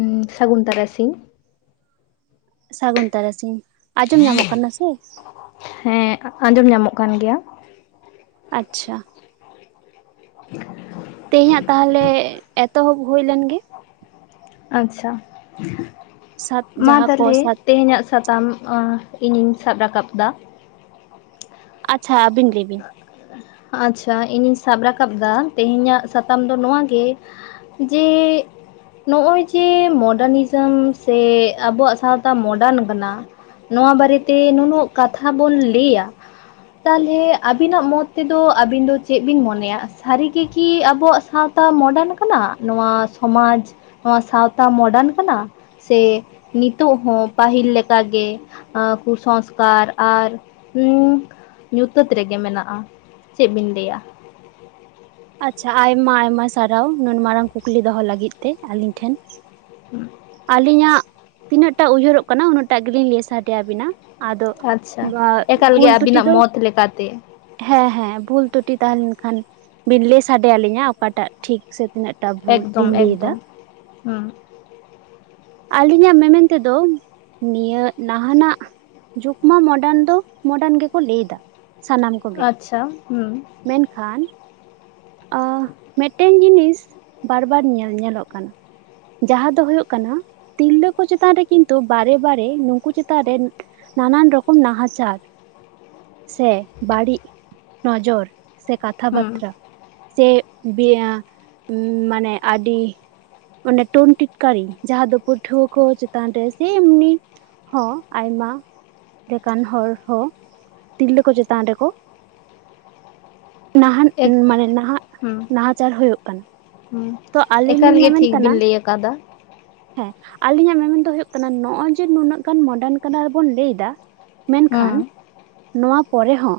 ᱮᱸᱜ ᱥᱟᱹᱜᱩᱱ ᱛᱟᱨᱟᱥᱤᱧ᱾ ᱥᱟᱹᱜᱩᱱ ᱛᱟᱨᱟᱥᱤᱧ ᱟᱸᱡᱚᱢ ᱧᱟᱢᱚᱜ ᱠᱟᱱᱟ ᱥᱮ? ᱦᱮᱸ ᱟᱸᱡᱚᱢ ᱧᱟᱢᱚᱜ ᱠᱟᱱ ᱜᱮᱭᱟ᱾ ᱟᱪᱪᱷᱟ᱾ [unintelligible] ᱛᱮᱦᱮᱧᱟᱜ ᱛᱟᱦᱚᱞᱮ ᱮᱛᱚᱦᱚᱵ ᱦᱩᱭ ᱞᱮᱱ ᱜᱮ᱾ ᱟᱪᱪᱷᱟ ᱥᱟᱛ ᱢᱟ ᱡᱟᱦᱟᱸ ᱠᱚ ᱛᱟᱦᱚᱞᱮ ᱥᱟᱛ ᱛᱮᱦᱮᱧᱟᱜ ᱥᱟᱛᱟᱢ ᱟ ᱤᱧᱤᱧ ᱥᱟᱵ ᱨᱟᱠᱟᱵ ᱫᱟ, ᱟᱪᱪᱷᱟ ᱟᱹᱵᱤᱱ ᱞᱟᱹᱭ ᱵᱤᱱ᱾ ᱟᱪᱪᱷᱟ ᱤᱧᱤᱧ ᱥᱟᱵ ᱨᱟᱠᱟᱵᱫᱟ ᱛᱮᱦᱮᱸᱧᱟᱜ ᱥᱟᱛᱟᱢ ᱫᱚ ᱱᱚᱣᱟᱜ ᱜᱮ ᱡᱮ ᱱᱚᱸᱜᱼᱚᱭ ᱡᱮ ᱢᱚᱰᱟᱨᱱᱤᱡᱚᱢ ᱥᱮ ᱟᱵᱚᱣᱟᱜ ᱥᱟᱶᱛᱟ ᱢᱳᱰᱟᱨᱱ ᱠᱟᱱᱟ ᱱᱚᱣᱟ ᱵᱟᱨᱮᱛᱮ ᱱᱩᱱᱟᱹᱜ ᱠᱟᱛᱷᱟ ᱵᱚᱱ ᱞᱟᱹᱭᱟ ᱛᱟᱦᱞᱮ ᱟᱵᱤᱱᱟᱜ ᱢᱚᱛ ᱛᱮᱫᱚ ᱟᱵᱤᱱ ᱫᱚ ᱪᱮᱫ ᱵᱤᱱ ᱢᱚᱱᱮᱭᱟ ᱥᱟᱹᱨᱤ ᱜᱮᱠᱤ ᱟᱵᱚᱣᱟᱜ ᱥᱟᱶᱛᱟ ᱢᱚᱰᱟᱨᱱ ᱠᱟᱱᱟ ᱱᱚᱣᱟ ᱥᱚᱢᱟᱡᱽ ᱱᱚᱣᱟ ᱥᱟᱶᱛᱟ ᱢᱚᱰᱟᱨᱱ ᱠᱟᱱᱟ? ᱥᱮ ᱱᱤᱛᱚᱜ ᱦᱚᱸ ᱯᱟᱹᱦᱤᱞ ᱞᱮᱠᱟᱜ ᱜᱮ ᱟᱸ ᱠᱩ ᱥᱚᱝᱥᱠᱟᱨ ᱟᱨ ᱩᱸ ᱧᱩᱛᱟᱹᱛ ᱨᱮᱜᱮ ᱢᱮᱱᱟᱜᱼᱟ᱾ ᱪᱮᱫ ᱵᱤᱱ ᱞᱟᱹᱭᱟ? ᱟᱪᱪᱷᱟ ᱟᱭᱢᱟ ᱟᱭᱢᱟ ᱥᱟᱨᱦᱟᱣ ᱱᱩᱱ ᱢᱟᱨᱟᱝ ᱠᱩᱠᱞᱤ ᱫᱚᱦᱚ ᱞᱟᱹᱜᱤᱫ ᱛᱮ ᱟᱹᱞᱤᱧ ᱴᱷᱮᱱ᱾ ᱦᱮᱸ᱾ ᱟᱹᱞᱤᱧᱟᱜ ᱛᱤᱱᱟᱹᱜ ᱴᱟᱜ ᱩᱭᱦᱟᱹᱨᱚᱜ ᱠᱟᱱᱟ ᱩᱱᱟᱹᱜ ᱴᱟᱜ ᱜᱮᱞᱤᱧ ᱞᱟᱹᱭ ᱥᱟᱰᱮᱭᱟᱵᱤᱱᱟ᱾ ᱟᱫᱚ ᱟᱪᱪᱷᱟ ᱵᱟ ᱮᱠᱟᱞ ᱜᱮ ᱵᱷᱩᱞ ᱛᱩᱴᱤ ᱟᱹᱵᱤᱱᱟᱜ ᱫᱚ ᱢᱚᱛ ᱞᱮᱠᱟᱛᱮ ᱦᱮᱸ ᱦᱮᱸ ᱵᱷᱩᱞᱛᱩᱴᱤ ᱛᱟᱦᱮᱸᱱ ᱠᱷᱟᱱ ᱵᱤᱱ ᱞᱟᱹᱭ ᱥᱟᱰᱮ ᱟᱹᱞᱤᱧᱟ ᱚᱠᱟᱴᱟᱜ ᱴᱷᱤᱠ ᱥᱮ ᱛᱤᱱᱟᱹᱜ ᱴᱟ ᱵᱷᱩᱞ ᱞᱤᱧ ᱞᱟᱹᱭ ᱫᱟ, ᱦᱮᱸ᱾ ᱟᱹᱞᱤᱧᱟᱜ ᱢᱮᱱᱢᱮᱱ ᱛᱮᱫᱚ ᱱᱤᱭᱟᱹ ᱱᱟᱦᱟᱸᱱᱟᱜ ᱡᱩᱜᱽ ᱢᱟ ᱢᱚᱰᱟᱱ ᱫᱚ ᱢᱚᱰᱟᱱ ᱜᱮᱠᱚ ᱞᱟᱹᱭ ᱫᱟ, ᱥᱟᱱᱟᱢ ᱠᱚᱜᱮ, ᱟᱪᱪᱷᱟ ᱦᱩᱸ ᱢᱮᱱᱠᱷᱟᱱ ᱟ ᱢᱤᱫᱴᱮᱱ ᱡᱤᱱᱤᱥ ᱵᱟᱨ ᱵᱟᱨ ᱧᱮᱞ ᱧᱮᱞᱚᱜ ᱠᱟᱱᱟ ᱡᱟᱦᱟᱸ ᱫᱚ ᱦᱩᱭᱩᱜ ᱠᱟᱱᱟ ᱛᱤᱨᱞᱟᱹ ᱠᱚ ᱪᱮᱛᱟᱱ ᱨᱮ ᱠᱤᱱᱛᱩ ᱵᱟᱨᱮ ᱵᱟᱨᱮ ᱱᱩᱠᱩ ᱪᱮᱛᱟᱱ ᱨᱮᱱ ᱱᱟᱱᱟᱱ ᱨᱚᱠᱚᱢ ᱱᱟᱦᱟᱪᱟᱨ ᱥᱮ ᱵᱟᱹᱲᱤᱡ ᱱᱚᱡᱚᱨ ᱥᱮ ᱠᱟᱛᱷᱟ ᱵᱟᱛ ᱦᱩᱸ ᱛᱨᱟ ᱥᱮ ᱵᱤᱭᱟ ᱢᱟᱱᱮ ᱟᱹᱰᱤ ᱚᱱᱮ ᱴᱚᱱ ᱴᱤᱴᱠᱟᱨᱤ ᱡᱟᱦᱟᱸ ᱫᱚ ᱯᱟᱹᱴᱷᱩᱣᱟᱹ ᱠᱚ ᱪᱮᱛᱟᱱ ᱨᱮ ᱥᱮ ᱮᱢᱱᱤ ᱦᱚᱸ ᱟᱭᱢᱟ ᱞᱮᱠᱟᱱ ᱦᱚᱲ ᱦᱚᱸ ᱛᱤᱨᱞᱟᱹ ᱠᱚ ᱪᱮᱛᱟᱱ ᱨᱮᱠᱚ ᱱᱟᱦᱟᱸᱱ ᱮᱠ ᱢᱟᱱᱮ ᱱᱟᱦᱟᱸᱜ ᱦᱩᱸ ᱱᱟᱦᱟᱪᱟᱨ ᱦᱳᱭᱳᱜ ᱠᱟᱱᱟ᱾ ᱦᱩᱸ ᱛᱚ ᱜᱮ ᱟᱹᱞᱤᱧ ᱞᱤᱧ ᱮᱠᱟᱞᱜ ᱢᱮᱢᱮᱱ ᱴᱷᱤᱠ ᱠᱟᱱᱟ ᱵᱤᱱ ᱞᱟᱹᱭ ᱟᱠᱟᱫᱟ, ᱦᱮᱸ ᱟᱞᱤᱧᱟᱜ ᱢᱮᱢᱚᱱ ᱫᱚ ᱦᱩᱭᱩᱜᱜ ᱠᱟᱱᱟ ᱱᱚᱸᱜᱼᱚᱭ ᱡᱮ ᱱᱩᱱᱟᱹᱜ ᱜᱟᱱ ᱢᱚᱰᱟᱨᱱ ᱠᱟᱱᱟ ᱨᱮᱵᱚᱱ ᱞᱟᱹᱭ ᱫᱟ ᱢᱮᱱᱠᱷᱟᱱ ᱦᱩᱸ ᱱᱚᱣᱟ ᱯᱚᱨᱮ ᱦᱚᱸ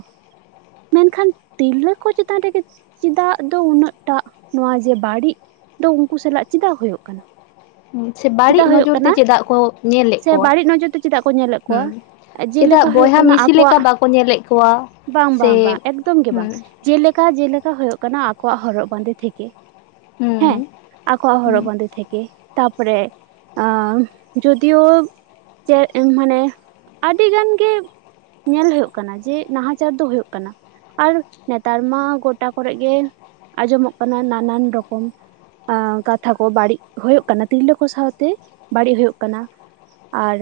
ᱢᱮᱱᱠᱷᱟᱱ ᱛᱤᱨᱞᱟᱹ ᱠᱚ ᱪᱮᱛᱟᱱ ᱨᱮᱜᱮ ᱪᱮᱫᱟᱜ ᱫᱚ ᱩᱱᱟᱹᱜ ᱴᱟᱜ ᱱᱚᱣᱟ ᱡᱮ ᱵᱟᱹᱲᱤᱡ ᱫᱚ ᱩᱱᱠᱩ ᱥᱟᱞᱟᱜ ᱪᱮᱫᱟᱜ ᱦᱩᱭᱩᱜ ᱠᱟᱱᱟ ᱥᱮ ᱵᱟᱹᱲᱤᱡ ᱪᱮᱫᱟᱜ ᱦᱩᱭᱩᱜ ᱱᱚᱡᱚᱨ ᱛᱮ ᱠᱟᱱᱟ ᱪᱮᱫᱟᱜ ᱠᱚ ᱧᱮᱞᱮᱫ ᱥᱮ ᱠᱚᱣᱟ ᱵᱟᱹᱲᱤᱜ ᱱᱚᱡᱚᱨ ᱛᱮ ᱪᱮᱫᱟᱜ ᱠᱚ ᱧᱮᱞᱮᱜ ᱠᱚᱣᱟ ᱦᱩᱸ ᱪᱮᱫᱟᱜ ᱡᱮᱞᱮᱠᱟ ᱦᱩᱭᱩᱜ ᱵᱚᱭᱦᱟ ᱠᱟᱱᱟ ᱢᱤᱥᱤ ᱞᱮᱠᱟ ᱟᱠᱚᱣᱟᱜ ᱵᱟᱠᱚ ᱧᱮᱞᱮᱫ ᱠᱚᱣᱟ ᱵᱟᱝ ᱥᱮ ᱵᱟᱝ ᱮᱠᱫᱚᱢ ᱜᱮ ᱵᱟᱝ, ᱦᱩᱸ ᱡᱮᱞᱮᱠᱟ ᱡᱮᱞᱮᱠᱟ ᱦᱳᱭᱳᱜ ᱠᱟᱱᱟ ᱟᱠᱚᱣᱟᱜ ᱦᱚᱨᱚᱜ ᱵᱟᱸᱫᱮ ᱴᱷᱤᱠ ᱜᱮ ᱦᱮᱸ ᱦᱩᱸ ᱟᱠᱚᱣᱟᱜ ᱦᱚᱨᱚᱜ ᱵᱟᱸᱫᱮ ᱛᱷᱮᱠᱮ ᱛᱟᱯᱚᱨᱮ ᱟᱸ ᱡᱩᱫᱤᱭᱳ ᱪᱮᱜ ᱮᱱ ᱢᱟᱱᱮ ᱟᱹᱰᱤ ᱜᱟᱱ ᱜᱮ ᱧᱮᱞ ᱦᱩᱭᱩᱜ ᱠᱟᱱᱟ ᱡᱮ ᱱᱟᱦᱟᱪᱟᱨ ᱫᱚ ᱦᱩᱭᱩᱜ ᱠᱟᱱᱟ᱾ ᱟᱨ ᱱᱮᱛᱟᱨ ᱢᱟ ᱜᱚᱴᱟ ᱠᱚᱨᱮ ᱜᱮ ᱟᱸᱡᱚᱢᱚᱜ ᱠᱟᱱᱟ ᱱᱟᱱᱟᱱ ᱨᱚᱠᱚᱢ ᱮᱸ ᱠᱟᱛᱷᱟ ᱠᱚ ᱵᱟᱹᱲᱤᱡ ᱦᱩᱭᱩᱜ ᱠᱟᱱᱟ ᱛᱤᱨᱞᱟᱹ ᱥᱟᱶᱛᱮ ᱵᱟᱹᱲᱤᱡ ᱦᱩᱭᱩᱜ ᱠᱟᱱᱟ᱾ ᱟᱨ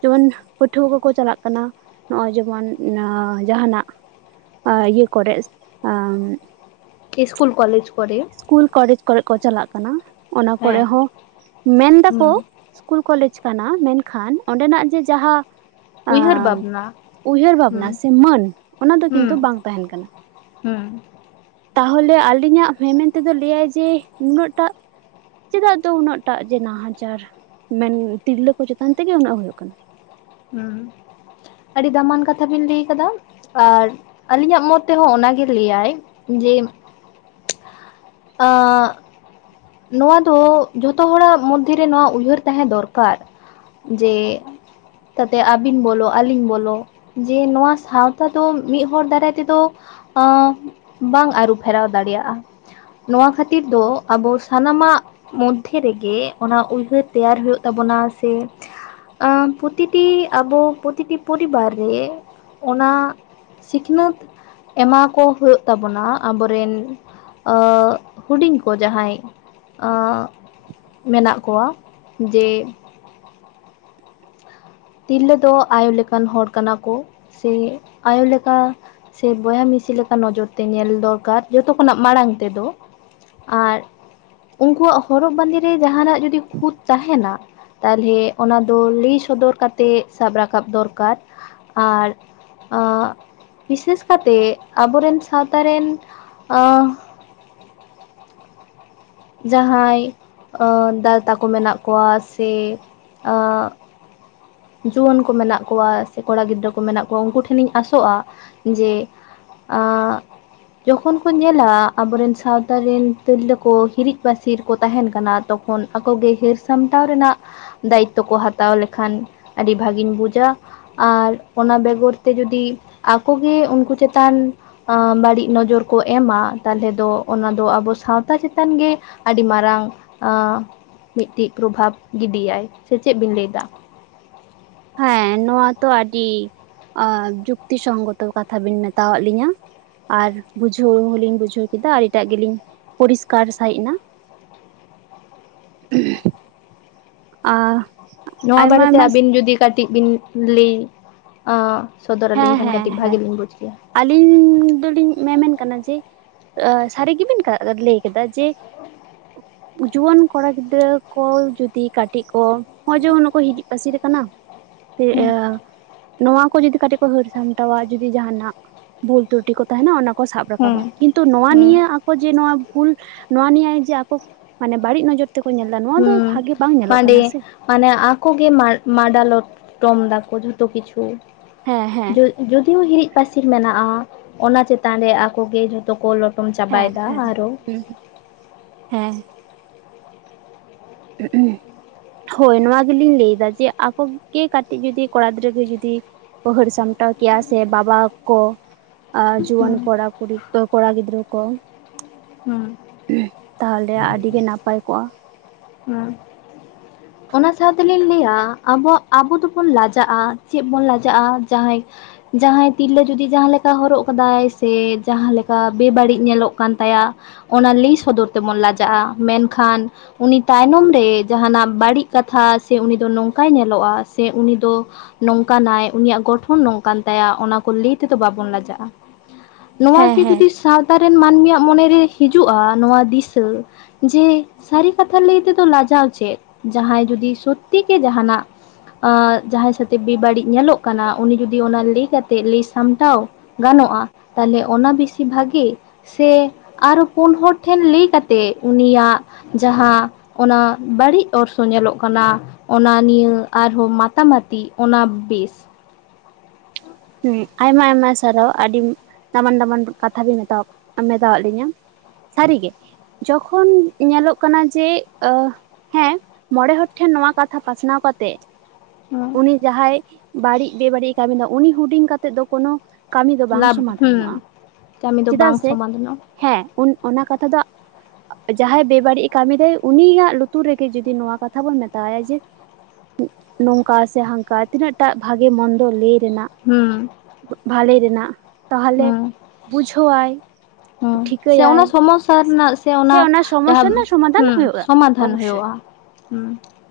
ᱡᱮᱢᱚᱱ ᱯᱟᱹᱴᱷᱩᱣᱟᱹ ᱠᱚᱠᱚ ᱪᱟᱞᱟᱜ ᱠᱟᱱᱟ ᱱᱚᱜᱼᱚᱭ ᱡᱮᱢᱚᱱ ᱱᱚ ᱡᱟᱦᱟᱸᱱᱟᱜ ᱟᱸ ᱤᱭᱟᱹ ᱠᱚᱨᱮᱥ ᱟᱸ ᱤᱥᱠᱩᱞ ᱠᱚᱞᱮᱡᱽ ᱠᱚᱨᱮ, ᱠᱩᱞ ᱠᱚᱞᱮᱡᱽ ᱠᱚᱨᱮ ᱠᱚ ᱪᱟᱞᱟᱜ ᱠᱟᱱᱟ ᱚᱱᱟ ᱠᱚᱨᱮ ᱦᱮᱸ ᱦᱚᱸ ᱢᱮᱱ ᱫᱟᱠᱚ ᱦᱩᱸ ᱠᱩᱞ ᱠᱟᱞᱮᱡᱽ ᱠᱟᱱᱟ ᱢᱮᱱᱠᱷᱟᱱ ᱚᱸᱰᱮᱱᱟᱜ ᱡᱮ ᱡᱟᱦᱟᱸ ᱩᱭᱦᱟᱹᱨ ᱟᱸ ᱵᱷᱟᱵᱽᱱᱟ ᱩᱭᱦᱟᱹᱨ ᱦᱩᱸ ᱵᱷᱟᱵᱽᱱᱟ ᱥᱮ ᱢᱟᱹᱱ ᱚᱱᱟ ᱫᱚ ᱠᱤᱱᱛᱩ ᱦᱩᱸ ᱵᱟᱝ ᱛᱟᱦᱮᱸᱱ ᱠᱟᱱᱟ᱾ ᱦᱩᱸ, ᱛᱟᱦᱚᱞᱮ ᱟᱹᱞᱤᱧᱟᱜ ᱢᱮᱢᱮᱱ ᱛᱮᱫᱚ ᱞᱟᱹᱭᱟᱭ ᱡᱮ ᱱᱩᱱᱟᱹᱜᱴᱟᱜ ᱪᱮᱫᱟᱜ ᱫᱚ ᱩᱱᱟᱹᱜ ᱴᱟᱜ ᱡᱮ ᱱᱟᱦᱟᱪᱟᱨ ᱢᱮᱱ ᱛᱤᱨᱞᱟᱹ ᱠᱚ ᱪᱮᱛᱟᱱ ᱛᱮᱜᱮ ᱩᱱᱟᱹᱜ ᱦᱩᱭᱩᱜ ᱠᱟᱱᱟ᱾ ᱦᱩᱸ ᱟᱹᱰᱤ ᱫᱟᱢᱟᱱ ᱠᱟᱛᱷᱟ ᱵᱤᱱ ᱞᱟᱹᱭ ᱠᱟᱫᱟ ᱟᱨ ᱟᱹᱞᱤᱧᱟᱜ ᱢᱚᱛ ᱛᱮᱦᱚᱸ ᱚᱱᱟᱜᱮ ᱞᱟᱹᱭᱟᱭ ᱡᱮ [inaudible] ᱟᱸᱜ ᱱᱚᱣᱟ ᱫᱚ ᱡᱷᱚᱛᱚ ᱦᱚᱲᱟᱜ ᱢᱚᱫᱽᱫᱷᱮ ᱨᱮ ᱱᱚᱣᱟ ᱩᱭᱦᱟᱹᱨ ᱛᱟᱦᱮᱸ ᱫᱚᱨᱠᱟᱨ᱾ ᱡᱮ ᱛᱟᱛᱮ ᱟᱹᱵᱤᱱ ᱵᱚᱞᱚᱜ ᱟᱹᱞᱤᱧ ᱵᱚᱞᱚᱜ ᱡᱮ ᱱᱚᱣᱟ ᱥᱟᱶᱛᱟ ᱫᱚ ᱢᱤᱜ ᱦᱚᱲ ᱫᱟᱨᱟᱭ ᱛᱮᱫᱚ ᱚᱸ ᱵᱟᱝ ᱟᱹᱨᱩ ᱯᱷᱮᱨᱟᱣ ᱫᱟᱲᱮᱭᱟᱜᱼᱟ᱾ ᱱᱚᱣᱟ ᱠᱷᱟᱹᱛᱤᱨ ᱫᱚ ᱟᱵᱚ ᱥᱟᱱᱟᱢᱟᱜ ᱢᱚᱫᱷᱮ ᱨᱮᱜᱮ ᱚᱱᱟ ᱩᱭᱦᱟᱹᱨ ᱛᱮᱭᱟᱨ ᱦᱩᱭᱩᱜ ᱛᱟᱵᱚᱱᱟ ᱥᱮ ᱟᱸ ᱯᱨᱚᱛᱤᱴᱤ ᱟᱵᱚ ᱯᱨᱚᱛᱤᱴᱤ ᱯᱚᱨᱤᱵᱟᱨ ᱨᱮ ᱚᱱᱟ ᱥᱤᱠᱷᱱᱟᱹᱛ ᱮᱢᱟ ᱠᱚ ᱦᱩᱭᱩᱜ ᱛᱟᱵᱚᱱᱟ ᱟᱵᱚᱨᱮᱱ ᱚᱸᱜ ᱦᱩᱸᱰᱤᱧ ᱠᱚ ᱡᱟᱦᱟᱸᱭ ᱚᱸᱜ ᱢᱮᱱᱟᱜ ᱠᱚᱣᱟ ᱡᱮ ᱛᱤᱨᱞᱟᱹ ᱫᱚ ᱟᱭᱳ ᱞᱮᱠᱟᱱ ᱦᱚᱲ ᱠᱟᱱᱟ ᱠᱚ ᱥᱮ ᱟᱭᱳ ᱞᱮᱠᱟ ᱥᱮ ᱵᱚᱭᱦᱟ ᱢᱤᱥᱤ ᱞᱮᱠᱟ ᱱᱚᱡᱚᱨ ᱛᱮ ᱧᱮᱞ ᱫᱚᱨᱠᱟᱨ ᱡᱚᱛᱚ ᱠᱷᱚᱱᱟᱜ ᱢᱟᱲᱟᱝ ᱛᱮᱫᱚ ᱟᱨ ᱩᱱᱠᱩᱣᱟᱜ ᱦᱚᱨᱚᱜ ᱵᱟᱸᱫᱮ ᱨᱮ ᱡᱟᱦᱟᱸᱱᱟᱜ ᱡᱩᱫᱤ ᱠᱷᱩᱫ ᱛᱟᱦᱮᱸᱱᱟ ᱛᱟᱦᱚᱞᱮ ᱚᱱᱟ ᱫᱚ ᱞᱟᱹᱭ ᱥᱚᱫᱚᱨ ᱠᱟᱛᱮᱜ ᱥᱟᱵ ᱨᱟᱠᱟᱵ ᱫᱚᱨᱠᱟᱨ ᱟᱨ ᱟᱸᱜ ᱵᱤᱥᱮᱥ ᱠᱟᱛᱮ ᱟᱵᱚᱨᱮᱱ ᱥᱟᱶᱛᱟ ᱨᱮᱱ ᱟᱸ ᱡᱟᱦᱟᱸᱭ ᱟᱸ ᱫᱟᱫᱟ ᱛᱟᱠᱚ ᱢᱮᱱᱟᱜ ᱠᱚᱣᱟ ᱥᱮ ᱟᱸ ᱡᱩᱣᱟᱹᱱ ᱠᱚ ᱢᱮᱱᱟᱜ ᱠᱚᱣᱟ ᱥᱮ ᱠᱚᱲᱟ ᱜᱤᱫᱽᱨᱟᱹ ᱠᱚ ᱢᱮᱱᱟᱜ ᱠᱚᱣᱟ ᱩᱱᱠᱩ ᱴᱷᱮᱱᱤᱧ ᱟᱥᱚᱜᱼᱟ ᱡᱮ ᱟᱸᱜ ᱡᱚᱠᱷᱚᱱ ᱠᱚ ᱧᱮᱞᱟ ᱟᱵᱚᱨᱮᱱ ᱥᱟᱶᱛᱟ ᱨᱮᱱ ᱛᱤᱨᱞᱟᱹ ᱠᱚ ᱦᱤᱨᱤᱜ ᱯᱟᱹᱥᱤᱨ ᱠᱚ ᱛᱟᱦᱮᱸᱱ ᱠᱟᱱᱟ ᱛᱚᱠᱷᱚᱱ ᱟᱠᱚᱜᱮ ᱦᱤᱨ ᱥᱟᱢᱴᱟᱣ ᱨᱮᱱᱟᱜ ᱫᱟᱭᱤᱠᱛᱚ ᱠᱚ ᱦᱟᱛᱟᱣ ᱞᱮᱠᱷᱟᱱ ᱟᱹᱰᱤ ᱵᱷᱟᱹᱜᱤᱧ ᱵᱩᱡᱟ᱾ ᱟᱨ ᱚᱱᱟ ᱵᱮᱜᱚᱨ ᱛᱮ ᱡᱩᱫᱤ ᱟᱠᱮ ᱩᱱᱠᱩ ᱪᱮᱛᱟᱱ, ᱟ ᱵᱟᱹᱲᱤᱡ ᱱᱚᱡᱚᱨ ᱠᱚ ᱮᱢᱟ ᱛᱟᱦᱚᱞᱮ ᱫᱚ ᱚᱱᱟ ᱫᱚ, ᱟᱵᱚ ᱥᱟᱶᱛᱟ ᱪᱮᱛᱟᱱ ᱜᱮ ᱟᱹᱰᱤ ᱢᱟᱨᱟᱝ ᱟ, ᱢᱤᱫᱴᱤᱡ ᱯᱨᱚᱵᱷᱟᱵᱽ ᱜᱤᱰᱤᱭᱟᱭ ᱥᱮ ᱪᱮᱫ ᱵᱤᱱ ᱞᱟᱹᱭ ᱮᱫᱟ? ᱦᱮᱸ ᱱᱚᱣᱟ ᱛᱚ ᱟᱹᱰᱤ ᱡᱩᱠᱛᱤ ᱥᱚᱝᱜᱚᱛᱚ ᱠᱟᱛᱷᱟ ᱵᱮᱤᱱ ᱢᱮᱛᱟᱣᱫ ᱞᱤᱧᱟᱹ᱾ ᱟᱨ ᱵᱩᱡᱷᱟᱹᱣ ᱦᱚᱞᱤᱧ ᱵᱩᱡᱷᱟᱹᱣ ᱠᱮᱫᱟ, ᱟᱨ ᱮᱴᱟᱜ ᱜᱮᱞᱤᱧ ᱯᱚᱨᱤᱥᱠᱟᱨ ᱥᱟᱹᱦᱤᱡ ᱮᱱᱟ᱾ [unintelligible] ᱟ [unintelligible] ᱱᱚᱣᱟ ᱵᱟᱨᱮᱛᱮ ᱟᱹᱵᱤᱱ ᱡᱩᱫᱤ ᱠᱟᱹᱴᱤᱡ ᱵᱤᱱ ᱠᱩᱞᱤ ᱚ ᱥᱚᱫᱚᱨ ᱟᱹᱞᱤᱧ ᱦᱮᱸ ᱠᱷᱟᱱ ᱦᱮᱸ ᱠᱟᱴᱤᱡ ᱵᱷᱟᱜᱤ ᱦᱮᱸ ᱞᱤᱧ ᱵᱩᱡ ᱠᱮᱭᱟ, ᱟᱹᱞᱤᱧ ᱫᱚᱞᱤᱧ ᱢᱮᱢᱮᱱ ᱠᱟᱱᱟ ᱡᱮ, ᱥᱟᱹᱨᱤ ᱜᱮᱵᱮᱱ ᱞᱟᱹᱭ ᱠᱮᱫᱟ ᱡᱮ ᱡᱩᱣᱟᱹᱱ ᱠᱚᱲᱟ ᱜᱤᱫᱽᱨᱟᱹ ᱠᱚ ᱡᱩᱫᱤ ᱠᱟᱹᱴᱤᱡ ᱠᱚ, ᱱᱚᱜ ᱡᱮ ᱠᱚ ᱦᱤᱨᱤᱡ ᱯᱟᱹᱥᱤᱨ ᱠᱟᱱᱟ, ᱱᱚᱣᱟ ᱠᱚ ᱡᱤᱫᱤ ᱠᱟᱴᱤᱡ ᱯᱟᱹᱦᱟᱹᱨ ᱥᱟᱢᱴᱟᱣ-ᱟ ᱡᱩᱫᱤ ᱡᱟᱦᱟᱱᱟᱜ, ᱵᱷᱩᱞ ᱛᱨᱩᱴᱤ ᱠᱚ ᱛᱟᱦᱮᱱᱟ ᱚᱱᱟ ᱠᱚ ᱥᱟᱵ ᱦᱩᱸ ᱨᱟᱠᱟᱵᱟ, ᱠᱤᱱᱛᱩ ᱱᱚᱶᱟ ᱦᱩᱸ ᱱᱤᱭᱟᱹ ᱡᱮ ᱱᱚᱣᱟ ᱵᱷᱩᱞ, ᱱᱚᱣᱟ ᱱᱤᱭ ᱡᱮ ᱟᱠᱚ ᱢᱟᱱᱮ ᱵᱟᱹᱲᱤᱡ ᱱᱚᱡᱚᱨ ᱛᱮᱠᱚ ᱧᱮᱞ ᱮᱫᱟ, ᱱᱚᱣᱟ ᱫᱚ ᱦᱩᱸ ᱵᱷᱟᱜᱮ ᱵᱟᱝ ᱧᱮᱞᱚᱜ ᱢᱟᱱᱮ ᱠᱟᱱᱟ ᱥᱮ᱾ ᱢᱟᱱᱮ ᱟᱠᱚᱮ ᱢᱟᱰᱟᱞᱚᱴᱚᱢ ᱫᱟᱠᱚ ᱡᱷᱚᱛᱚ ᱠᱤᱪᱷᱩ, ᱦᱮᱸ ᱦᱮᱸ, ᱡᱫᱤᱭᱳ ᱦᱤᱨᱤᱡ ᱯᱟᱹᱥᱤᱨ ᱢᱮᱱᱟᱜᱼᱟ, ᱚᱱᱟ ᱪᱮᱛᱟᱱ ᱨᱮ ᱟᱠᱚᱜᱮ ᱡᱚᱛᱚ ᱠᱚ ᱞᱚ ᱴᱚᱢ ᱦᱮᱸ ᱪᱟᱵᱟᱭᱮᱫᱟ, ᱟᱨᱚ ᱦᱮᱸ ᱦᱮᱸ, ᱸ [inaudible] ᱦᱳᱭ ᱱᱚᱣᱟ ᱜᱮᱞᱤᱧ ᱞᱟᱹᱭᱫᱟ ᱡᱮ ᱟᱠᱚᱜᱮ ᱠᱟᱹᱴᱤᱡ ᱡᱩᱫᱤ ᱠᱚᱲᱟ ᱜᱤᱫᱽᱨᱟᱹ ᱜᱮ ᱡᱩᱫᱤ, ᱠᱚ ᱦᱟᱹᱨ ᱥᱟᱢᱴᱟᱣ ᱠᱮᱭᱟ, ᱥᱮ ᱵᱟᱵᱟ ᱠᱚ ᱟᱨ ᱡᱩᱣᱟᱹᱱ ᱦᱩᱸ ᱠᱚᱲᱟ ᱠᱩᱲᱤ ᱠᱚᱲᱟ ᱜᱤᱫᱽᱨᱟᱹ ᱠᱚ᱾ ᱦᱩᱸ [unintelligible] ᱛᱟᱦᱚᱞᱮ ᱟᱹᱰᱤ ᱜᱮ ᱱᱟᱯᱟᱭ ᱠᱚᱜᱼᱟ᱾ [unintelligible] ᱦᱮᱸ [unintelligible] [inaudible] ᱚᱱᱟ ᱥᱟᱶ ᱛᱮᱞᱤᱧ ᱞᱟᱹᱭᱟ ᱟᱵᱚ ᱟᱵᱚ ᱫᱚᱵᱚᱱ ᱞᱟᱡᱟᱜᱼᱟ, ᱪᱮᱫ ᱵᱚᱱ ᱞᱟᱡᱟᱜᱼᱟ᱾ ᱡᱟᱦᱟᱸᱭ ᱡᱟᱦᱟᱸᱭ ᱛᱤᱨᱞᱟᱹ ᱡᱩᱫᱤ ᱡᱟᱦᱟᱸᱞᱮᱠᱟ ᱦᱚᱨᱚᱜ ᱟᱠᱟᱫᱟᱭ ᱥᱮ ᱡᱟᱦᱟᱸ ᱞᱮᱠᱟ ᱵᱮᱵᱟᱹᱲᱤᱡ ᱧᱮᱞᱚᱜ ᱠᱟᱱ, ᱛᱟᱭᱟ ᱚᱱᱟ ᱞᱟᱹᱭ ᱥᱚᱫᱚᱨ ᱛᱮᱵᱚᱱ ᱞᱟᱡᱟᱜᱼᱟ, ᱢᱮᱱᱠᱷᱟᱱ ᱩᱱᱤ ᱛᱟᱭᱱᱚᱢ ᱨᱮ ᱡᱟᱦᱟᱱᱟᱜ ᱵᱟᱹᱲᱤᱡ ᱠᱟᱛᱷᱟ ᱥᱮ ᱩᱱᱤ ᱫᱚ ᱱᱚᱝᱠᱟᱭ ᱧᱮᱞᱚᱜᱼᱟ, ᱥᱮ ᱩᱱᱤ ᱫᱚ ᱱᱚᱝᱠᱟᱱᱟᱭ ᱩᱱᱤᱭᱟᱜ ᱜᱚᱴᱷᱚᱱ ᱱᱚᱝᱠᱟᱱ ᱛᱟᱭᱟ ᱚᱱᱟ ᱠᱚ ᱞᱟᱹᱭ ᱛᱮᱫᱚ ᱵᱟᱵᱚᱱ ᱞᱟᱡᱟᱜᱼᱟ᱾ ᱦᱮᱸ ᱱᱚᱣᱟᱜᱮ ᱦᱮᱸ ᱡᱩᱫᱤ ᱥᱟᱶᱛᱟ ᱨᱮᱱ ᱢᱟᱹᱱᱢᱤᱭᱟᱜ ᱢᱚᱱᱮᱨᱮ ᱦᱤᱡᱩᱜᱼᱟ ᱱᱚᱣᱟ ᱫᱤᱥᱟᱹ᱾ ᱡᱮ ᱥᱟᱹᱨᱤ ᱠᱟᱛᱷᱟ ᱞᱟᱹᱭ ᱛᱮᱫᱚ ᱞᱟᱡᱟᱣ ᱪᱮᱫ, ᱡᱟᱦᱟᱸᱭ ᱡᱩᱚᱫᱤ ᱥᱚᱛᱷᱤ ᱠᱮ ᱡᱟᱦᱟᱱᱟᱜ ᱟ, ᱡᱟᱦᱟᱸᱭ ᱥᱟᱣᱛᱮ ᱵᱮᱵᱟᱹᱲᱤᱡ ᱧᱮᱞᱚᱜ ᱠᱟᱱᱟ, ᱩᱱᱤ ᱡᱩᱫᱤ ᱚᱱᱟ ᱞᱟᱹᱭ ᱥᱟᱢᱴᱟᱣ ᱜᱟᱱᱚᱜᱼᱟ, ᱛᱟᱦᱞᱮ ᱚᱱᱟ ᱵᱮᱥᱤ ᱵᱷᱟᱜᱤ, ᱥᱮ ᱟᱨᱚ ᱯᱩᱱ ᱦᱚᱲ ᱴᱷᱮᱱ ᱞᱟᱹᱭ ᱠᱟᱛᱮᱫ ᱩᱱᱤᱭᱟᱜ ᱡᱟᱦᱟᱸ ᱚᱱᱟ ᱵᱟᱹᱲᱤᱡ ᱚᱨᱥᱚ ᱠᱟᱱᱟ, ᱚᱱᱟ ᱱᱤᱭᱟᱹ ᱟᱨᱦᱚᱸ ᱢᱟᱛᱟ ᱢᱟᱛᱤ ᱚᱱᱟ ᱵᱮᱥ᱾ ᱦᱮᱸ ᱟᱭᱢᱟᱼᱟᱭᱢᱟ ᱥᱟᱨᱦᱟᱣ, ᱟᱹᱰᱤ ᱫᱟᱢᱟᱱᱼᱫᱟᱢᱟᱱ ᱠᱟᱛᱷᱟ ᱵᱤᱱ ᱢᱮᱛᱟ ᱢᱮᱛᱟᱣᱟᱫ ᱞᱤᱧᱟᱹ᱾ ᱥᱟᱹᱨᱤᱜᱮ ᱡᱚᱠᱷᱚᱱ ᱧᱮᱞᱚᱜ ᱠᱟᱱᱟ ᱡᱮ, ᱚ ᱦᱮᱸ ᱢᱚᱬᱮ ᱦᱚᱲ ᱴᱷᱮᱱ ᱱᱚᱣᱟ ᱠᱟᱛᱷᱟ ᱯᱟᱥᱱᱟᱣ ᱠᱟᱛᱮ, ᱩᱱᱤ ᱡᱟᱦᱟᱸᱭ ᱵᱟᱹᱲᱤᱡ ᱵᱮᱵᱟᱹᱲᱤᱡ ᱠᱟᱹᱢᱤᱫᱟ ᱩᱱᱤ ᱦᱩᱰᱤᱧ ᱠᱟᱛᱮ ᱫᱚ ᱠᱳᱱᱳ ᱠᱟᱹᱢᱤ ᱫᱚ ᱵᱟᱝ ᱞᱟᱵᱷ ᱥᱚᱢᱟᱫᱷᱟᱱᱚᱜᱼᱟ, ᱦᱩᱸ ᱠᱟᱹᱢᱤ ᱫᱚ ᱪᱮᱫᱟᱜ ᱵᱟᱝ ᱥᱮ ᱥᱚᱢᱟᱫᱷᱟᱱᱚᱜᱼᱟ ᱦᱮᱸ ᱚᱱᱟ ᱠᱟᱛᱷᱟ ᱫᱚ ᱡᱟᱦᱟᱸᱭ ᱵᱮᱵᱟᱹᱲᱤᱡ ᱮ ᱠᱟᱹᱢᱤ ᱫᱟᱭ ᱩᱱᱤᱭᱟᱜ ᱞᱩᱛᱩᱨ ᱨᱮᱜᱮ ᱡᱩᱫᱤ ᱱᱚᱣᱟ ᱠᱟᱛᱷᱟ ᱵᱚᱱ ᱢᱮᱛᱟᱣᱟᱭᱟ ᱡᱮ᱾ ᱱᱩᱜ ᱱᱚᱝᱠᱟ ᱥᱮ ᱦᱟᱱᱠᱟ ᱛᱤᱱᱟᱹᱜ ᱴᱟᱜ ᱵᱷᱟᱜᱮ ᱢᱚᱱᱫᱚ ᱞᱟᱹᱭ ᱨᱮᱱᱟᱜ ᱦᱩᱹ᱾ ᱵᱷᱟᱞᱮ ᱨᱮᱱᱟᱜ ᱛᱟᱦᱚᱞᱮ ᱵᱩᱡᱷᱟᱹᱣᱟᱭ᱾ ᱦᱩᱸ ᱥᱮ ᱴᱷᱤᱠᱟᱹᱭᱟᱭ ᱚᱱᱟ ᱥᱚᱢᱚᱥᱟ ᱨᱮᱱᱟᱜ ᱥᱮ ᱚᱱᱟ ᱥᱚᱢᱚᱥᱥᱟ ᱡᱟᱦᱟᱸ ᱨᱮᱱᱟᱜ ᱥᱚᱢᱟᱫᱷᱟᱱ ᱦᱩᱸ ᱦᱩᱭᱩᱜᱼᱟ ᱥᱚᱢᱟᱫᱷᱟᱱ ᱚᱵᱚᱥᱥᱳᱭ ᱦᱩᱭᱩᱜᱼᱟ᱾ ᱦᱩᱸ᱾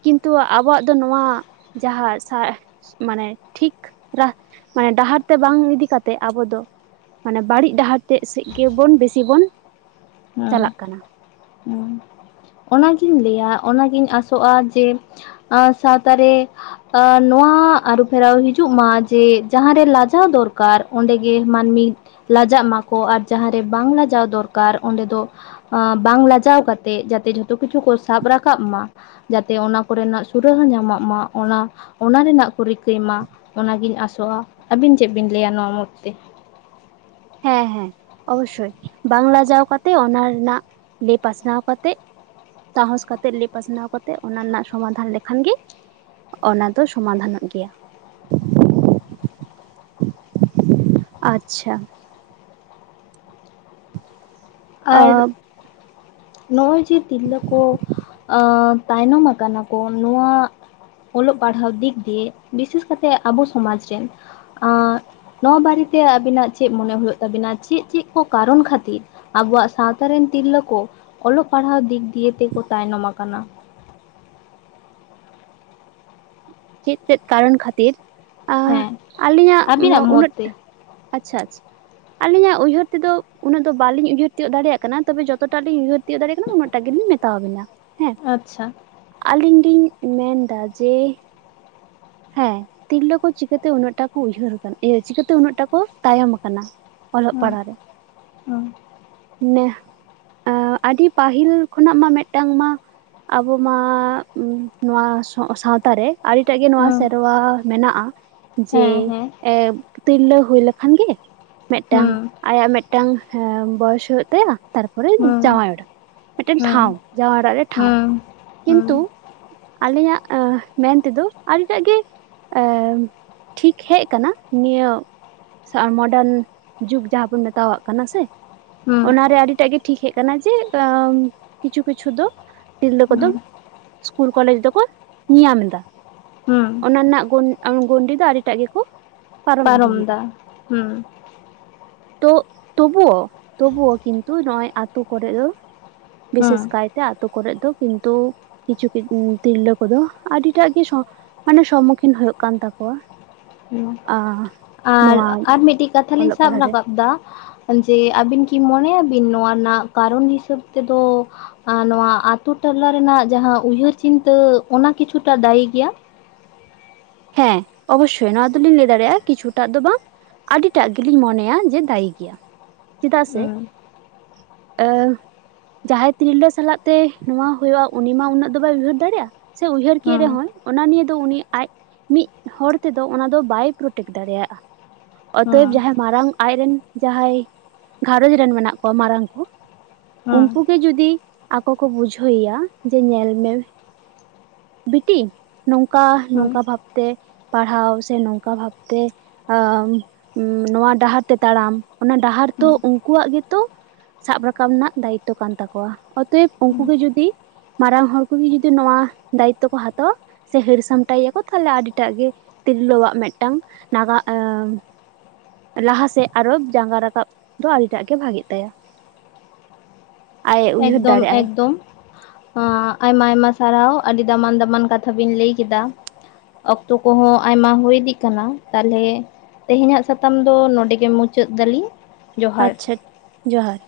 ᱠᱤᱱᱛᱩ ᱟᱵᱚᱣᱟᱜ ᱫᱚ ᱱᱚᱣᱟ ᱡᱟᱦᱟᱸ ᱥᱟ ᱢᱟᱱᱮ ᱴᱷᱤᱠ ᱨᱟᱦ ᱢᱟᱱᱮ ᱰᱟᱦᱟᱨ ᱛᱮ ᱵᱟᱝ ᱤᱫᱤ ᱠᱟᱛᱮᱜ ᱟᱵᱚ ᱫᱚ ᱢᱟᱱᱮ ᱵᱟᱹᱲᱤᱡ ᱰᱟᱦᱟᱨ ᱛᱮᱜ ᱥᱮᱜ ᱜᱮᱵᱚᱱ ᱵᱮᱥᱤ ᱵᱚᱱ ᱦᱩᱸ ᱪᱟᱞᱟᱜ ᱠᱟᱱᱟ ᱦᱩᱸ ᱚᱱᱟᱜᱤᱧ ᱞᱟᱹᱭᱟ ᱚᱱᱟᱜᱤᱧ ᱟᱥᱚᱜᱼᱟ, ᱡᱮ ᱟ ᱥᱟᱶᱛᱟ ᱨᱮ ᱟ ᱱᱚᱣᱟ ᱟᱹᱨᱩ ᱯᱷᱮᱨᱟᱣ ᱦᱤᱡᱩᱜ ᱢᱟ ᱡᱮ ᱡᱟᱦᱟᱸᱨᱮ ᱞᱟᱡᱟᱣ ᱫᱚᱨᱠᱟᱨ ᱚᱸᱰᱮᱜᱮ ᱢᱟᱹᱱᱢᱤ ᱞᱟᱡᱟᱜ ᱢᱟᱠᱚ ᱟᱨ ᱡᱟᱦᱟᱸᱨᱮ ᱵᱟᱝ ᱞᱟᱡᱟᱣ ᱫᱚᱨᱠᱟᱨ ᱚᱸᱰᱮ ᱫᱚ ᱵᱟᱝ ᱞᱟᱡᱟᱣ ᱠᱟᱛᱮᱜ ᱡᱟᱛᱮ ᱡᱷᱚᱛᱚ ᱠᱤᱪᱷᱩ ᱠᱚ ᱥᱟᱵ ᱨᱟᱠᱟᱵ ᱢᱟ, ᱡᱟᱛᱮ ᱚᱱᱟ ᱠᱚᱨᱮᱱᱟᱜ ᱥᱩᱨᱟᱹ ᱦᱚᱸ ᱧᱟᱢᱚᱜ ᱢᱟ ᱚᱱᱟ, ᱚᱱᱟ ᱨᱮᱱᱟᱜ ᱠᱚ ᱨᱤᱠᱟᱹᱭ ᱢᱟ᱾ ᱚᱱᱟᱜᱤᱧ ᱟᱥᱚᱜᱼᱟ, ᱟᱹᱵᱤᱱ ᱪᱮᱫ ᱵᱤᱱ ᱞᱟᱹᱭᱟ ᱱᱚᱣᱟ ᱢᱩᱫᱽ ᱛᱮ᱾ ᱦᱮᱸ ᱦᱮᱸ ᱚᱵᱚᱥᱳᱭ ᱵᱟᱝ ᱞᱟᱡᱟᱣ ᱠᱟᱛᱮ ᱚᱱᱟ ᱨᱮᱱᱟᱜ ᱞᱟᱹᱭ ᱯᱟᱥᱱᱟᱣ ᱠᱟᱛᱮᱜ ᱥᱟᱦᱚᱸᱥ ᱠᱟᱛᱮᱜ ᱞᱟᱹᱭ ᱯᱟᱥᱱᱟᱣ ᱠᱟᱛᱮᱜ ᱚᱱᱟ ᱨᱮᱱᱟᱜ ᱥᱚᱢᱟᱫᱷᱟᱱ ᱞᱮᱠᱷᱟᱱ ᱜᱮ ᱚᱱᱟ ᱫᱚ ᱥᱚᱢᱟᱫᱷᱟᱱᱚᱜ ᱜᱮᱭᱟ᱾ ᱟᱪᱪᱷᱟ᱾ ᱟᱨ ᱟ ᱱᱚᱸᱜᱼᱚᱭ ᱡᱮ ᱛᱤᱨᱞᱟᱹ ᱠᱚ ᱟ ᱛᱟᱭᱱᱚᱢ ᱟᱠᱟᱱᱟ ᱠᱚ ᱱᱚᱣᱟ ᱚᱞᱚᱜ ᱯᱟᱲᱦᱟᱣ ᱫᱤᱜ ᱫᱤᱭᱮ ᱵᱤᱥᱮᱥ ᱠᱟᱛᱮ ᱟᱵᱚ ᱥᱚᱢᱟᱡᱽ ᱨᱮ, ᱟ ᱱᱚᱣᱟ ᱵᱟᱨᱮᱛᱮ ᱟᱵᱤᱱᱟᱜ ᱪᱮᱫ ᱢᱚᱱᱮ ᱦᱩᱭᱩᱜ ᱛᱟᱵᱤᱱᱟ ᱪᱮᱫ ᱪᱮᱫ ᱠᱚ ᱠᱟᱨᱚᱱ ᱠᱷᱟᱹᱛᱤᱨ ᱟᱵᱚᱣᱟᱜ ᱥᱟᱶᱛᱟ ᱨᱮᱱ ᱛᱤᱨᱞᱟᱹ ᱠᱚ ᱚᱞᱚᱜ ᱯᱟᱲᱦᱟᱣ ᱫᱤᱠ ᱫᱤᱭᱮ ᱛᱮᱠᱚ ᱛᱟᱭᱱᱚᱢ ᱟᱠᱟᱱᱟ? ᱪᱮᱫ ᱪᱮᱫ ᱠᱟᱨᱚᱱ ᱠᱷᱟᱹᱛᱤᱨ ᱟ ᱦᱮᱸ ᱟᱹᱞᱤᱧᱟᱜ ᱢᱚ ᱟᱵᱤᱱᱟᱜ ᱩᱱᱟᱹᱜ ᱢᱚᱛ ᱛᱮ ᱟᱪᱪᱷᱟ ᱟᱪᱷ ᱟᱹᱞᱤᱧᱟᱜ ᱩᱭᱦᱟᱹᱨ ᱛᱮᱫᱚ ᱩᱱᱟᱹᱜ ᱫᱚ ᱵᱟᱞᱤᱧ ᱩᱦᱟᱹᱨ ᱛᱤᱭᱚᱜ ᱫᱟᱲᱭᱟᱜ ᱠᱟᱱᱟ ᱛᱚᱵᱮ ᱡᱚᱛᱚ ᱴᱟᱜ ᱞᱤᱧ ᱩᱭᱦᱟᱹᱨ ᱛᱤᱭᱳᱜ ᱫᱟᱲᱮᱭᱟᱜ ᱠᱟᱱᱟ ᱩᱱᱟᱹᱜ ᱴᱟ ᱜᱮᱞᱤᱧ ᱢᱮᱛᱟᱣᱵᱤᱱᱟ ᱦᱮᱸ᱾ ᱟᱪᱪᱷᱟ ᱟᱹᱞᱤᱧ ᱞᱤᱧ ᱢᱮᱱᱫᱟ ᱡᱮ ᱦᱮᱸ ᱛᱤᱨᱞᱟᱹ ᱠᱚ ᱪᱤᱠᱟᱹᱛᱮ ᱩᱱᱟᱹᱜ ᱴᱟ ᱠᱚ ᱩᱭᱦᱟᱹᱨ, ᱤᱭᱟᱹ ᱪᱤᱠᱟᱹᱛᱮ ᱩᱱᱟᱹᱜ ᱴᱟ ᱠᱚ ᱛᱟᱭᱚᱢ ᱠᱟᱱᱟ? ᱚᱞᱚᱜ ᱦᱩᱸ ᱯᱟᱲᱦᱟᱜ ᱨᱮ, ᱦᱩᱸ ᱱᱮᱦ ᱟ ᱟᱹᱰᱤ ᱯᱟᱹᱦᱤᱞ ᱠᱷᱚᱱᱟᱜ ᱢᱟ ᱢᱤᱫᱴᱟᱝ ᱢᱟ ᱟᱵᱚ ᱢᱟ ᱱᱚᱣᱟ ᱥᱚ ᱥᱟᱶᱛᱟ ᱨᱮ, ᱟᱹᱰᱤᱴᱟᱜ ᱜᱮ ᱱᱚᱣᱟ ᱦᱩᱸ ᱥᱮᱨᱣᱟ ᱢᱮᱱᱟᱜᱼᱟ ᱡᱮ ᱦᱮᱸ ᱦᱮᱸ ᱛᱤᱨᱞᱟᱹ ᱦᱳᱭ ᱞᱮᱠᱷᱟᱱ ᱜᱮ ᱢᱤᱫᱴᱟᱝ ᱦᱩᱸ ᱟᱭᱟᱜ ᱢᱤᱫᱴᱟᱝ ᱦᱮᱸ ᱵᱚᱭᱮᱥ ᱦᱳᱭᱳᱜ ᱛᱟᱭᱟ, ᱛᱟᱨᱯᱚᱨᱮ ᱦᱩᱸ ᱡᱟᱶᱟᱭ ᱚᱲᱟᱜ ᱢᱤᱫᱴᱮᱱ ᱦᱩᱸ ᱴᱷᱟᱶ ᱡᱟᱶᱟᱭ ᱚᱲᱟᱜ ᱨᱮ ᱴᱷᱟᱶ, ᱦᱩᱸ ᱦᱩᱸ ᱠᱤᱱᱛᱩ ᱟᱞᱤᱧᱟᱜ ᱟ ᱢᱮᱱ ᱛᱮᱫᱚ ᱟᱹᱰᱤ ᱴᱟᱜ ᱜᱮ ᱟ ᱴᱷᱤᱠ ᱦᱮᱡ ᱠᱟᱱᱟ ᱱᱤᱭᱟᱹ ᱥᱮ ᱢᱳᱰᱟᱱ ᱡᱩᱜᱽ ᱡᱟᱦᱟᱸ ᱵᱚᱱ ᱢᱮᱛᱟᱣᱟᱜ ᱠᱟᱱᱟ ᱥᱮ, ᱦᱩᱸ ᱚᱱᱟᱨᱮ ᱟᱹᱰᱤᱴᱟᱜ ᱜᱮ ᱴᱷᱤᱠ ᱦᱮᱡ ᱠᱟᱱᱟ ᱡᱮ ᱠᱤᱪᱷᱩ ᱠᱤᱪᱷᱩ ᱫᱚ ᱛᱤᱨᱞᱟᱹ ᱠᱚᱫᱚ ᱦᱩᱸ ᱤᱥᱠᱩᱞ ᱠᱚᱞᱮᱡᱽ ᱫᱚᱠᱚ ᱧᱮᱧᱟᱢ ᱫᱟ, ᱦᱩᱸ ᱚᱱᱟ ᱨᱮᱱᱟᱜ ᱜᱩᱱ ᱜᱩᱱᱰᱤ ᱫᱚ ᱟᱹᱰᱤᱴᱟᱜ ᱜᱮᱠᱚ ᱯᱟᱨᱚᱢ ᱤᱫᱤᱭᱮᱫᱟ ᱫᱟ ᱦᱩᱸ ᱾ ᱛᱳ ᱛᱚᱵᱩᱳ ᱛᱚᱵᱩᱳ ᱠᱤᱱᱛᱩ ᱱᱚᱸᱜᱼᱚᱭ ᱟᱛᱩ ᱠᱚᱨᱮᱜ ᱫᱚ ᱦᱩᱸ ᱵᱤᱥᱮᱥ ᱠᱟᱭᱛᱮ ᱟᱛᱳ ᱠᱚᱨᱮᱫ ᱫᱚ ᱠᱤᱱᱛᱩ ᱠᱤᱪᱷᱩ ᱛᱤᱨᱞᱟᱹ ᱠᱚᱫᱚ ᱟᱹᱰᱤ ᱮᱴᱟᱜ ᱠᱤᱪᱷᱩ ᱢᱟᱱᱮ ᱥᱚᱢᱢᱩᱠᱷᱤᱱ ᱦᱩᱭᱩᱜ ᱠᱟᱱ ᱛᱟᱠᱚᱣᱟ ᱾ ᱦᱩᱸ ᱟᱨ, ᱟᱨ ᱢᱤᱫᱴᱤᱡ ᱠᱟᱛᱷᱟ ᱞᱤᱧ ᱚᱞᱚᱜ ᱥᱟᱵ ᱯᱟᱲᱦᱟᱜ ᱨᱮ ᱨᱟᱠᱟᱵ ᱫᱟ ᱡᱮ ᱟᱹᱵᱤᱱ ᱠᱤ ᱢᱚᱱᱮᱭ ᱟᱵᱤᱱ ᱱᱚᱣᱟ ᱨᱮᱱᱟᱜ ᱠᱟᱨᱚᱱ ᱦᱤᱥᱟᱹᱵ ᱛᱮᱫᱚ ᱟᱨ ᱱᱚᱣᱟ ᱟᱛᱩ ᱴᱚᱞᱟ ᱨᱮᱱᱟᱜ ᱡᱟᱦᱟᱸ ᱩᱭᱦᱟᱹᱨ ᱪᱤᱱᱛᱟᱹ ᱚᱱᱟ ᱠᱤᱪᱷᱩᱴᱟ ᱫᱟᱭᱤ ᱜᱮᱭᱟ? ᱦᱮᱸ ᱚᱵᱚᱥᱥᱳᱭ ᱱᱚᱣᱟ ᱫᱚᱞᱤᱧ ᱞᱟᱹᱭ ᱫᱟᱲᱮᱭᱟᱜᱼᱟ ᱠᱤᱪᱷᱩᱴᱟᱜ ᱫᱚ ᱵᱟᱝ ᱟᱹᱰᱤᱴᱟᱜ ᱜᱮᱞᱤᱧ ᱢᱚᱱᱮᱭᱟ ᱡᱮ ᱫᱟᱹᱭᱤ ᱜᱮᱭᱟ ᱪᱮᱫᱟᱜ ᱥᱮ ᱦᱩᱸ ᱡᱟᱦᱟᱸᱭ ᱛᱤᱨᱞᱟᱹ ᱥᱟᱞᱟᱜ ᱛᱮ ᱱᱚᱣᱟ ᱦᱳᱭᱳᱜᱼᱟ ᱩᱱᱤ ᱢᱟ ᱩᱱᱟᱹᱜ ᱫᱚ ᱵᱟᱭ ᱩᱭᱦᱟᱹᱨ ᱫᱟᱲᱮᱭᱟᱜᱼᱟ ᱾ ᱥᱮ ᱩᱭᱦᱟᱹᱨ ᱠᱮ ᱦᱩᱸ ᱨᱮᱦᱚᱸᱭ ᱚᱱᱟ ᱱᱤᱭᱮ ᱫᱚ ᱩᱱᱤ ᱟᱡ ᱢᱤᱫ ᱦᱚᱲ ᱛᱮᱫᱚ ᱚᱱᱟ ᱫᱚ ᱵᱟᱭ ᱯᱨᱚᱴᱮᱠ ᱫᱟᱲᱮᱭᱟᱜᱼᱟ ᱦᱩᱸ ᱚᱛᱚᱭᱮᱵ ᱡᱟᱦᱟᱸᱭ ᱢᱟᱨᱟᱝ ᱟᱡᱨᱮᱱ ᱡᱟᱦᱟᱸᱭ ᱜᱷᱟᱨᱚᱸᱡᱽ ᱨᱮᱱ ᱢᱮᱱᱟᱜ ᱠᱚᱣᱟ ᱢᱟᱨᱟᱝ ᱠᱚ ᱦᱩᱸ ᱩᱱᱠᱩ ᱜᱮ ᱡᱩᱫᱤ ᱟᱠᱚ ᱠᱚ ᱵᱩᱡᱷᱟᱹᱣ ᱮᱭᱟ ᱡᱮ ᱧᱮᱞ ᱢᱮ ᱵᱤᱴᱤ ᱱᱚᱝᱠᱟ ᱦᱩᱸ ᱱᱚᱝᱠᱟ ᱵᱷᱟᱵᱛᱮ ᱯᱟᱲᱦᱟᱣ ᱥᱮ ᱱᱚᱝᱠᱟ ᱵᱷᱟᱵᱛᱮ ᱟ ᱱᱚᱣᱟ ᱰᱟᱦᱟᱨ ᱛᱮ ᱛᱟᱲᱟᱢ ᱾ ᱚᱱᱟ ᱰᱟᱦᱟᱨ ᱛᱚ ᱦᱩᱸ ᱩᱱᱠᱩᱣᱟᱜ ᱜᱮᱛᱚ ᱥᱟᱵ ᱨᱟᱠᱟᱵ ᱨᱮᱱᱟᱜ ᱫᱟᱭᱤᱛᱛᱚ ᱠᱟᱱ ᱛᱟᱠᱚᱣᱟ ᱾ ᱚᱛᱚᱭᱮᱵ ᱩᱱᱠᱩ ᱦᱩᱸ ᱜᱮ ᱡᱩᱫᱤ ᱢᱟᱨᱟᱝ ᱦᱚᱲ ᱠᱚᱜᱮ ᱡᱩᱫᱤ ᱱᱚᱣᱟ ᱫᱟᱭᱤᱛᱛᱚ ᱠᱚ ᱦᱟᱛᱟᱣᱟ ᱥᱮ ᱦᱟᱹᱨ ᱥᱟᱢᱴᱟᱭ ᱮᱭᱟᱠᱚ ᱛᱟᱦᱚᱞᱮ ᱟᱹᱰᱤᱴᱟᱜ ᱜᱮ ᱛᱤᱨᱞᱟᱹᱣᱟᱜ ᱢᱤᱫᱴᱟᱝ ᱱᱟᱜᱟ ᱟ ᱞᱟᱦᱟ ᱥᱮᱫ ᱟᱨᱦᱚ ᱡᱟᱸᱜᱟ ᱨᱟᱠᱟᱵ ᱫᱚ ᱟᱹᱰᱤᱴᱟᱜ ᱜᱮ ᱵᱷᱟᱜᱤᱜ ᱛᱟᱭᱟ ᱾ ᱟᱡ ᱩᱭᱦᱟᱹᱨ ᱮᱠᱫᱚᱢ ᱫᱟᱲᱮᱭᱟᱜᱼᱟᱭ ᱾ ᱮᱠᱫᱚᱢ ᱟᱭᱢᱟ ᱟᱭᱢᱟ ᱥᱟᱨᱦᱟᱣ ᱟᱹᱰᱤ ᱫᱟᱢᱟᱱ ᱫᱟᱢᱟᱱ ᱠᱟᱛᱷᱟ ᱵᱤᱱ ᱞᱟᱹᱭ ᱠᱮᱫᱟ᱾ ᱚᱠᱛᱚ ᱠᱚᱦᱚᱸ ᱟᱭᱢᱟ ᱦᱩᱭ ᱤᱫᱤᱜ ᱠᱟᱱᱟ ᱛᱟᱦᱚᱞᱮ ᱛᱮᱦᱮᱧᱟᱜ ᱥᱟᱛᱟᱢ ᱫᱚ ᱱᱚᱸᱰᱮ ᱜᱮ ᱢᱩᱪᱟᱹᱫ ᱫᱟᱞᱤᱧ ᱾ ᱟᱪᱪᱷᱟ ᱡᱚᱦᱟᱨ᱾